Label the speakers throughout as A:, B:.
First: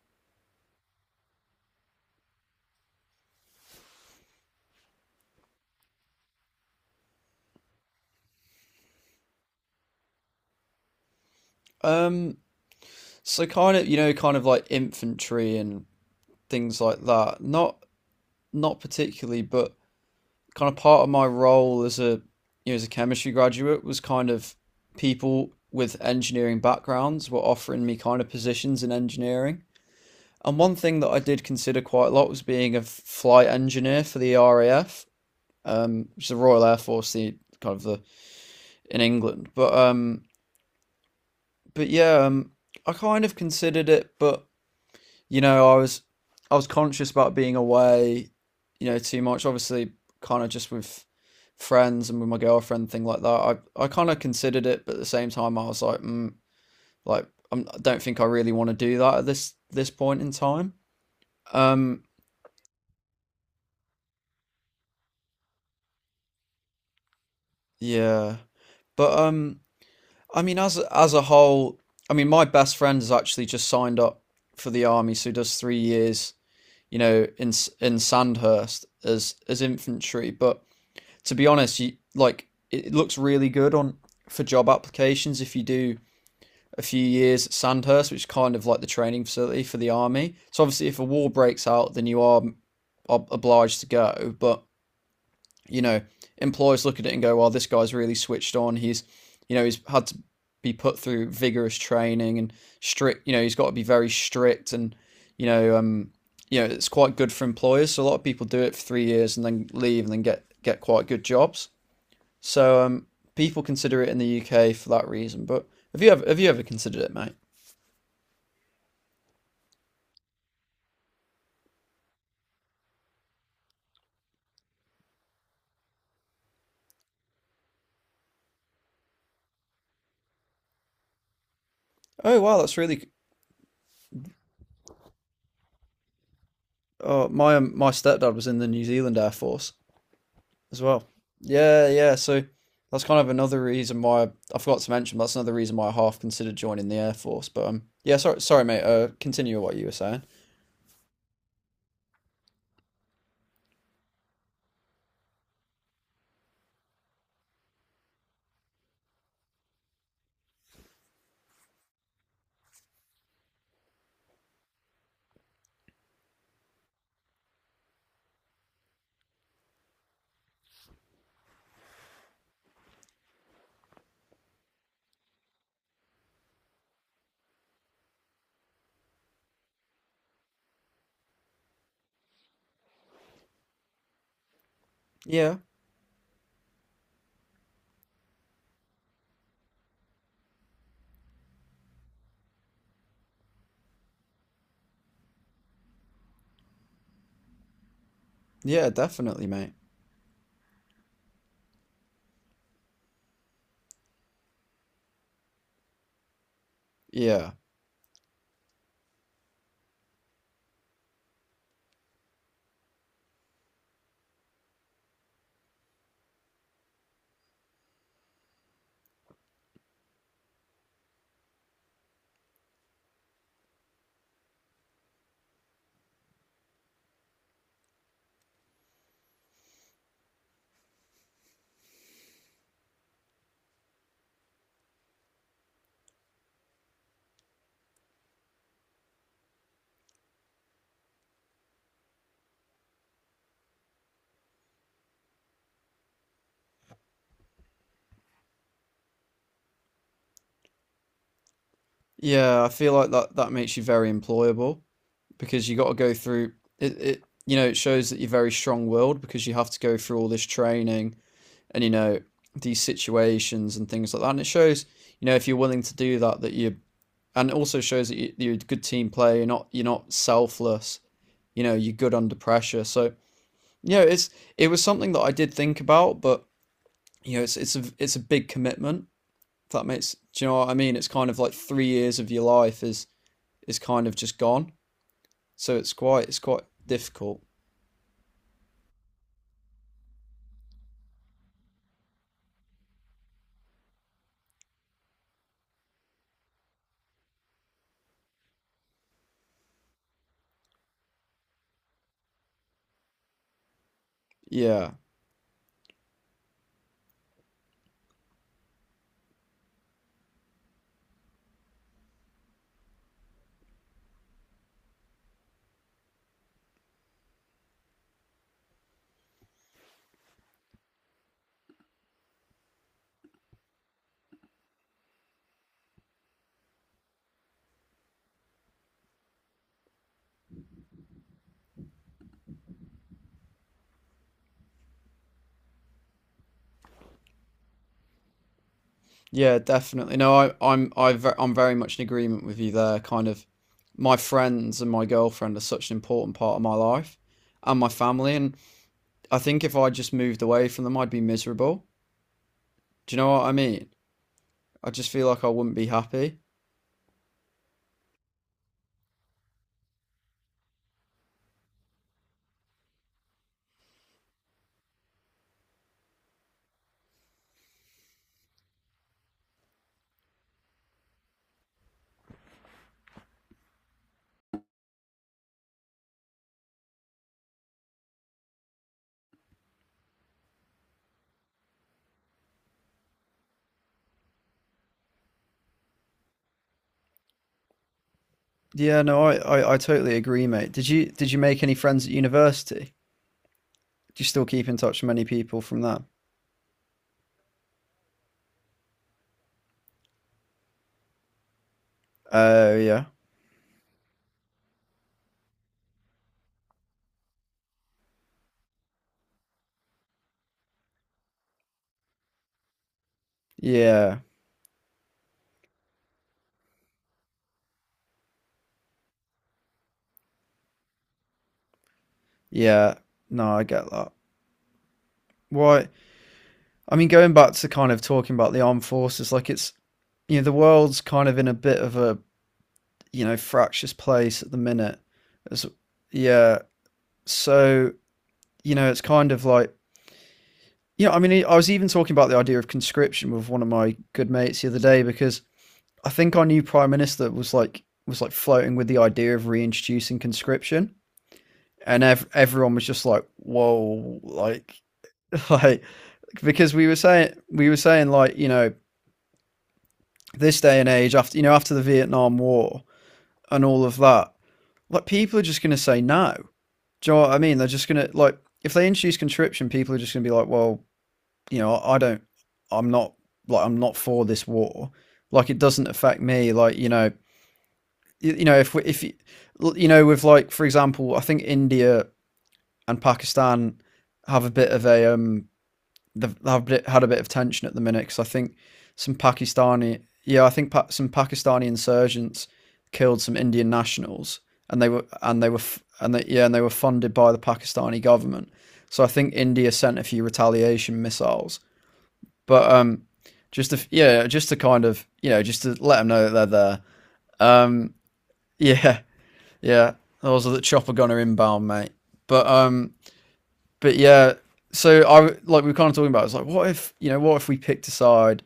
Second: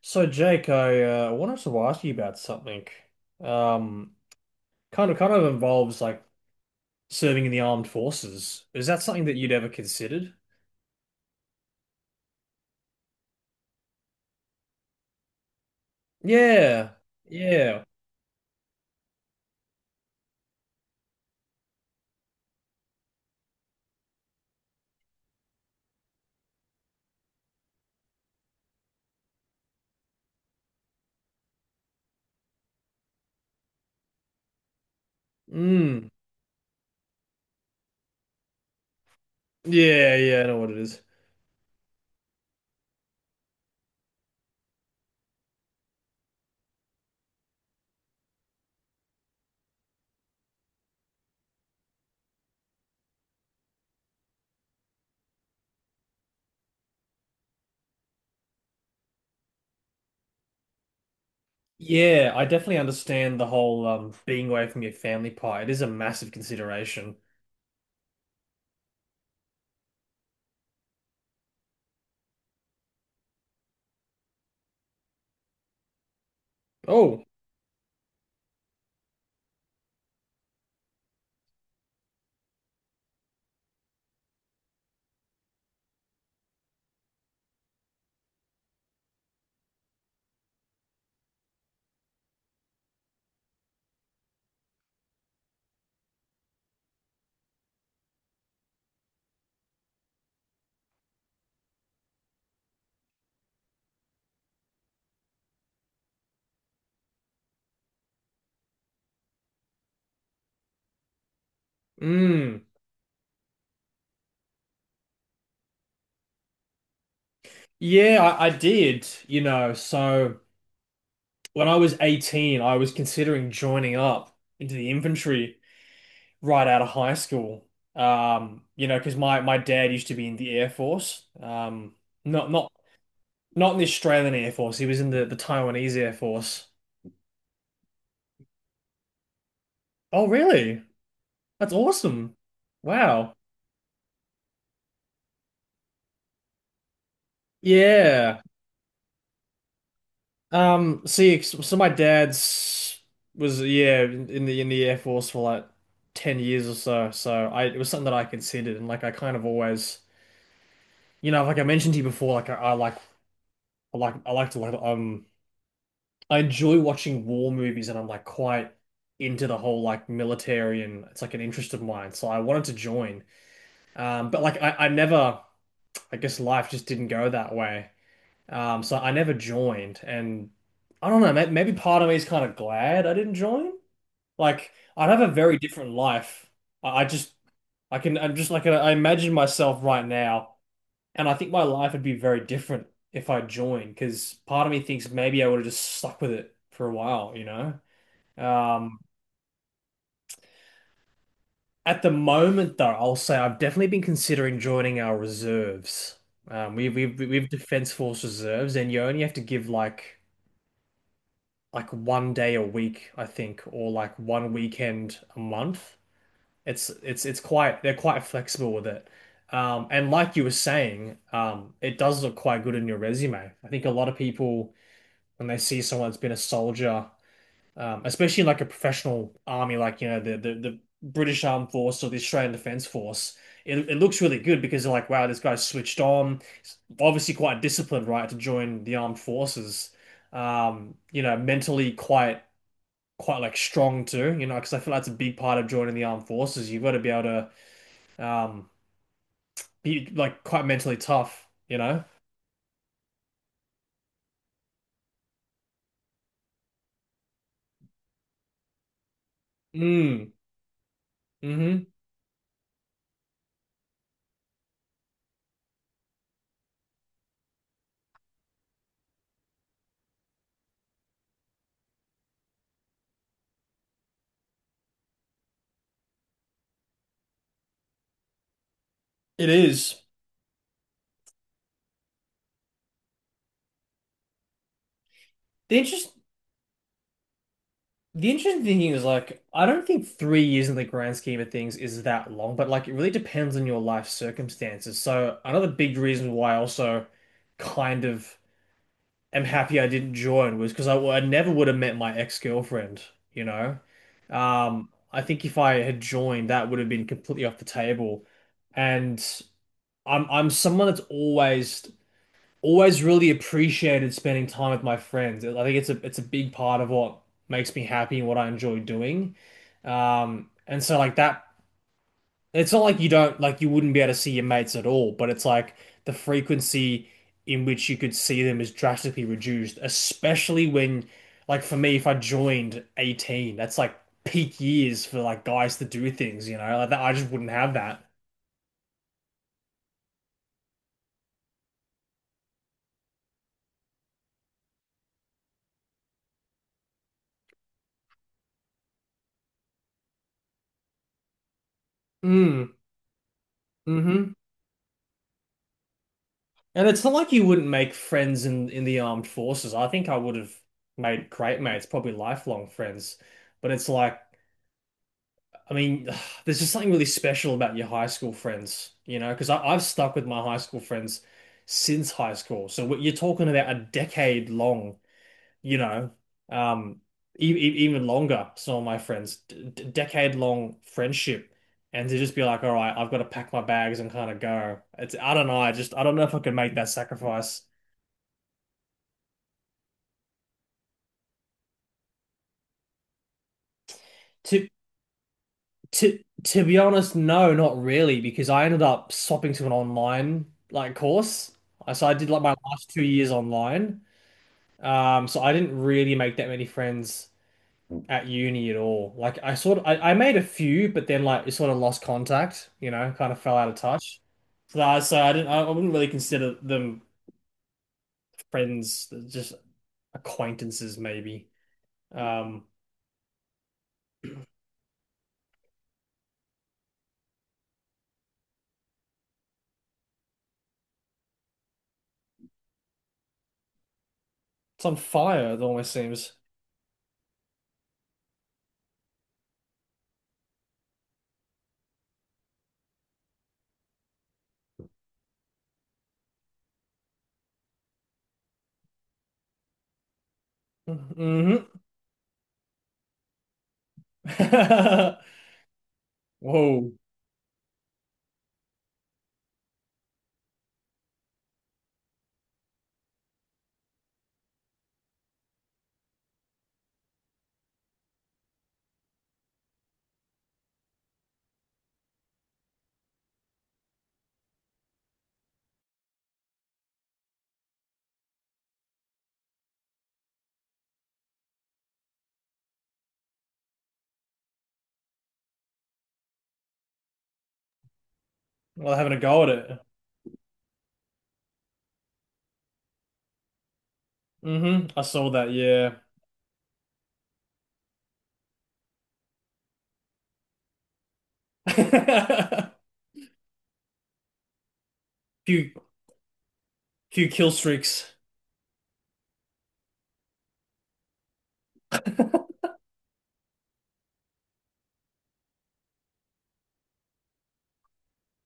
A: So Jake, I wanted to ask you about something. Um, kind of involves like serving in the armed forces. Is that something that you'd ever considered?
B: Um, so kind of, you know, kind of like infantry and things
A: Yeah,
B: like that. Not
A: yeah,
B: not particularly, but kind of part of my role as a you know, as a chemistry graduate was kind of people with engineering backgrounds were offering me kind of positions in engineering. And one thing that I did consider quite a lot was being a flight engineer for the RAF,
A: mm,
B: which is the Royal Air Force, the kind of the in England. But
A: yeah,
B: um,
A: yeah. I know what it is.
B: but yeah, I kind of considered it, but you know, I was conscious about being away, you know, too much. Obviously, kind of just with friends and with my girlfriend, thing like that. I kind of considered it, but at the same time, I was like, like I'm, I don't think I really want to do that at this point in time. Um,
A: Yeah, I definitely understand the whole being away from your family part. It is a massive consideration.
B: yeah, but I mean, as a whole, I mean, my best friend has actually just signed up for the army, so he does 3 years, you
A: Oh,
B: know, in Sandhurst as infantry, but to be honest, you like it looks really good on for job applications if you do a few years at Sandhurst, which is kind of like the training facility for the army. So obviously, if a war breaks out, then you are obliged to go. But you know, employers look at it and go, "Well, this guy's really switched on. He's, you know, he's had to be put through vigorous training and strict. You know, he's got to be very strict, and you know, um, you know, it's quite good for employers." So a lot of people do it for 3 years and then leave and then get quite good jobs.
A: mm,
B: So people consider it in the UK for that reason. But have you ever considered it, mate?
A: yeah, I did. You know, so when I was 18, I was considering joining up into the infantry, right out of high school. You know, because my dad used to be in the Air Force. Um,
B: Oh
A: not
B: wow,
A: not
B: that's really.
A: not in the Australian Air Force. He was in the Taiwanese Air Force.
B: Oh, my my stepdad was in the New Zealand Air Force
A: Oh, really?
B: as well.
A: That's
B: Yeah, yeah.
A: awesome.
B: So that's kind of
A: Wow.
B: another reason why I forgot to mention. But that's another reason why I half considered joining the Air Force. But yeah.
A: Yeah.
B: Sorry, mate. Continue what you were saying.
A: See, so my dad's was yeah in in the Air Force for like 10 years or so. So I it was something that I considered, and like I kind of always, you know, like I mentioned to you before, like I like I like I like to like I enjoy watching war movies, and I'm like quite into the whole like military, and it's like an interest of mine. So I wanted to join. But I never, I guess life just didn't go that way. So I never joined, and I don't know, maybe part of me is kind of glad I didn't join. Like, I'd have a very
B: Yeah,
A: different life. I, I just, I'm just like, I imagine myself right now, and I think my life would be very different if I joined, because part of me thinks maybe I would have just stuck with it for a while, you know?
B: yeah,
A: Um,
B: definitely, mate.
A: at the moment, though, I'll say I've definitely been considering joining our reserves. We've
B: Yeah,
A: Defense Force reserves, and you only have to give like 1 day a week, I think, or like one weekend a month. It's quite they're quite flexible with it. And like you were saying, it does look quite good in your resume. I think a lot of people when they see someone that's been a soldier, especially in like a professional army, like you know the British Armed Force or the Australian Defence Force. It looks really good, because they're like, wow, this guy's switched on. He's obviously quite disciplined, right, to join the armed forces. You know, mentally quite like strong too. You know, because I feel like that's a big part of joining the armed forces. You've got to be able to be like quite mentally tough. You know.
B: yeah. I feel like that makes you very employable, because you got to go through it, you know it shows that you're very strong willed because you have to go through all
A: Mm.
B: this training and
A: Mm-hmm.
B: you know these situations and things like that. And it shows you know if you're willing to do that that you and it also shows that you're a good team player. You're not selfless. You know you're good under pressure. So you know it was something that I did think about. But you know it's a big commitment,
A: It
B: if that
A: is.
B: makes, do you know what I mean? It's kind of like 3 years of your life is kind of just gone, so
A: The interest.
B: it's quite difficult.
A: The interesting thing is, like, I don't think 3 years in the grand scheme of things is that long, but like, it really depends on your life circumstances. So, another big reason why I also kind of am happy I didn't join was because I never would have met my ex-girlfriend, you know?
B: Yeah,
A: I think if I had joined, that would have been completely off the table. And I'm someone that's always really appreciated spending time with my friends. I think it's a big part of what makes me happy and what I enjoy doing. And so like that, it's not like you don't like you wouldn't be able to see your mates at all, but it's like the frequency in which you could see them is drastically reduced, especially when like for me, if I joined 18, that's like peak years for like guys to do things, you know? Like that, I just wouldn't have that.
B: yeah, definitely. No, I'm I'm very much in agreement with you there. Kind of, my friends and my girlfriend are such an important part of my life and my family, and I think if I just moved away from them, I'd be miserable.
A: Mm,
B: Do you know what I mean?
A: hmm.
B: I just feel like I wouldn't be happy.
A: And it's not like you wouldn't make friends in the armed forces. I think I would have made great mates, probably lifelong friends. But it's like, I mean, there's just something really special about your high school friends, you know, because I've stuck with my high school friends since high school. So what you're talking about, a decade long, you know, um, even longer. Some of my friends, decade long friendship. And to just be like, all right, I've got to pack my bags and kind of go. It's, I don't know. I just, I don't know if I could make that sacrifice.
B: Yeah, no, I totally agree, mate. Did you make any friends at university? Do you still
A: To
B: keep in touch with many people from that?
A: To to be honest, no, not really, because I ended up swapping to an online like course. So I did like my
B: Oh,
A: last two
B: yeah,
A: years online. So I didn't really make that many friends at uni at all. Like I sort of I made a few, but then like it sort of lost contact, you know, kind of fell out of
B: yeah,
A: touch. So I didn't I wouldn't really consider them friends, they're just acquaintances maybe. Um,
B: yeah. No, I get that. Why? I mean, going back to kind of talking about the armed forces, like it's you know the world's kind of in a bit of a you know fractious place at the
A: it's on
B: minute.
A: fire, it
B: As
A: almost seems.
B: yeah, so you know it's kind of like you know. I mean I was even talking about the idea of conscription with one of my good mates the other day because I think our new prime minister was like floating with the idea of reintroducing conscription
A: Hmm.
B: and everyone was just like whoa, like like because
A: Whoa.
B: we were saying like you know this day and age after you know after the Vietnam War and all of that, like people are just going to say no. Do you know what I mean? They're just going to like, if they introduce conscription, people are just going to be like, well, you know, I don't, I'm not like I'm not for this war. Like it doesn't affect me. Like you know, you know if we, if you, you know with like for example, I think India and Pakistan have a bit of a they've had a bit of tension at the minute because I think
A: Well, having
B: some
A: a go at it.
B: Pakistani, yeah, I think some Pakistani insurgents killed some Indian nationals, and
A: Hmm,
B: they
A: I
B: were
A: saw
B: and they
A: that,
B: were
A: yeah.
B: and they, yeah, and they were funded by the Pakistani government. So I think India sent a few retaliation missiles, but just to yeah, just to kind of you know just
A: Few
B: to let them know that they're there.
A: Few kill
B: Um,
A: streaks.
B: yeah, yeah, those are the chopper gunner inbound, mate. But um, but yeah, so I like we were kind of talking about. It's like, what if you know, what if we picked a side?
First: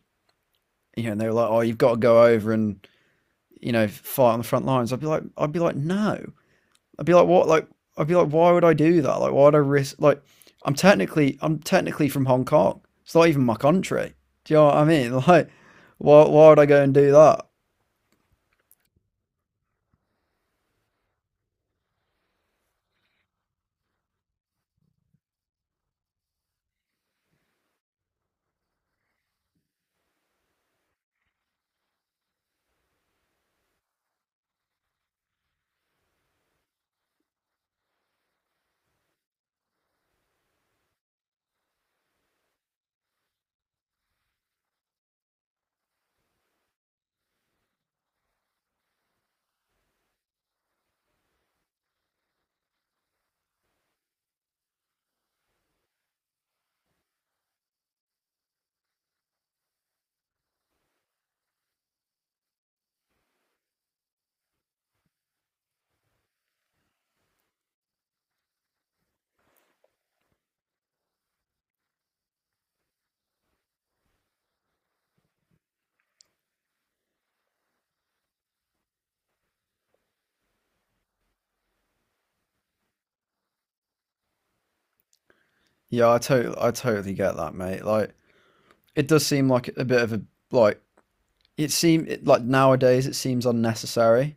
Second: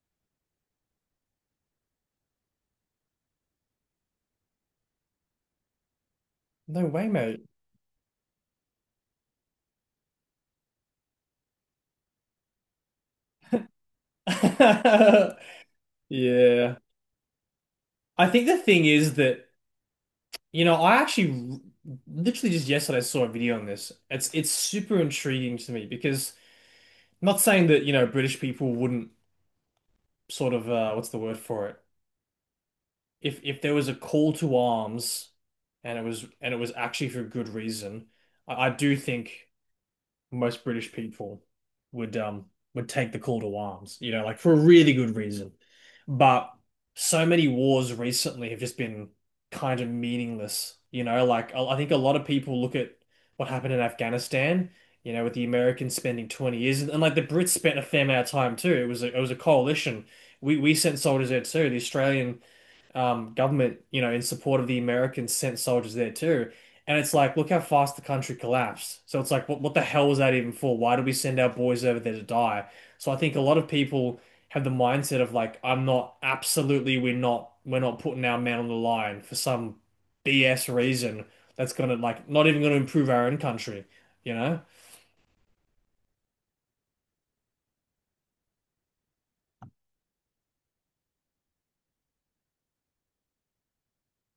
B: You know, and they were like, oh, you've got to go over and you know fight on the front lines. I'd be like, no.
A: No way,
B: I'd be like,
A: mate.
B: what? Like, I'd be like, why would I do that? Like, why would I risk? Like, I'm technically from Hong Kong. It's not even my country. Do you know what I mean? Like, why would I
A: Yeah.
B: go and do that?
A: I think the thing is that, you know, I actually literally just yesterday saw a video on this. It's super intriguing to me because I'm not saying that, you know, British people wouldn't sort of what's the word for it? If there was a call to arms, and it was, and it was actually for good reason, I do think most British people would um would take the call to arms, you know, like for a really good reason. But so many wars recently have just been kind of meaningless, you know, like I think a lot of people look at what happened in Afghanistan, you know, with the Americans spending 20 years, and like the Brits spent a fair amount of time too. It was it was a coalition. We sent soldiers there too. The Australian government, you know, in support of the Americans, sent soldiers there too. And it's like, look how fast the country collapsed. So it's like, what the hell was that even for? Why did we send our boys over there to die? So I think a lot of people have the mindset of like, I'm not absolutely, we're not putting our man on the line for some BS reason that's gonna like not even gonna improve our own country, you know?
B: Yeah, I totally get that, mate. Like, it does seem like a bit of a like. Like nowadays it seems unnecessary,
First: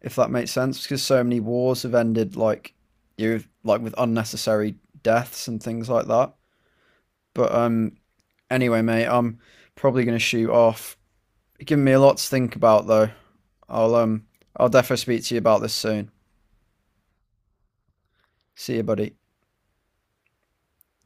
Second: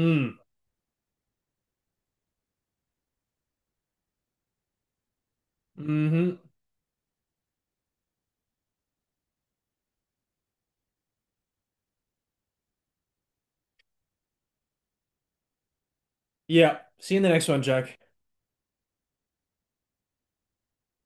B: if that makes sense, because so many wars have ended like you like with unnecessary deaths and things like that.
A: Mm-hmm.
B: But anyway, mate, I'm probably gonna shoot off. You're giving me a lot to think about though. I'll um, I'll definitely speak to you about this soon.
A: Yeah. See you in the next one, Jack.
B: See you, buddy.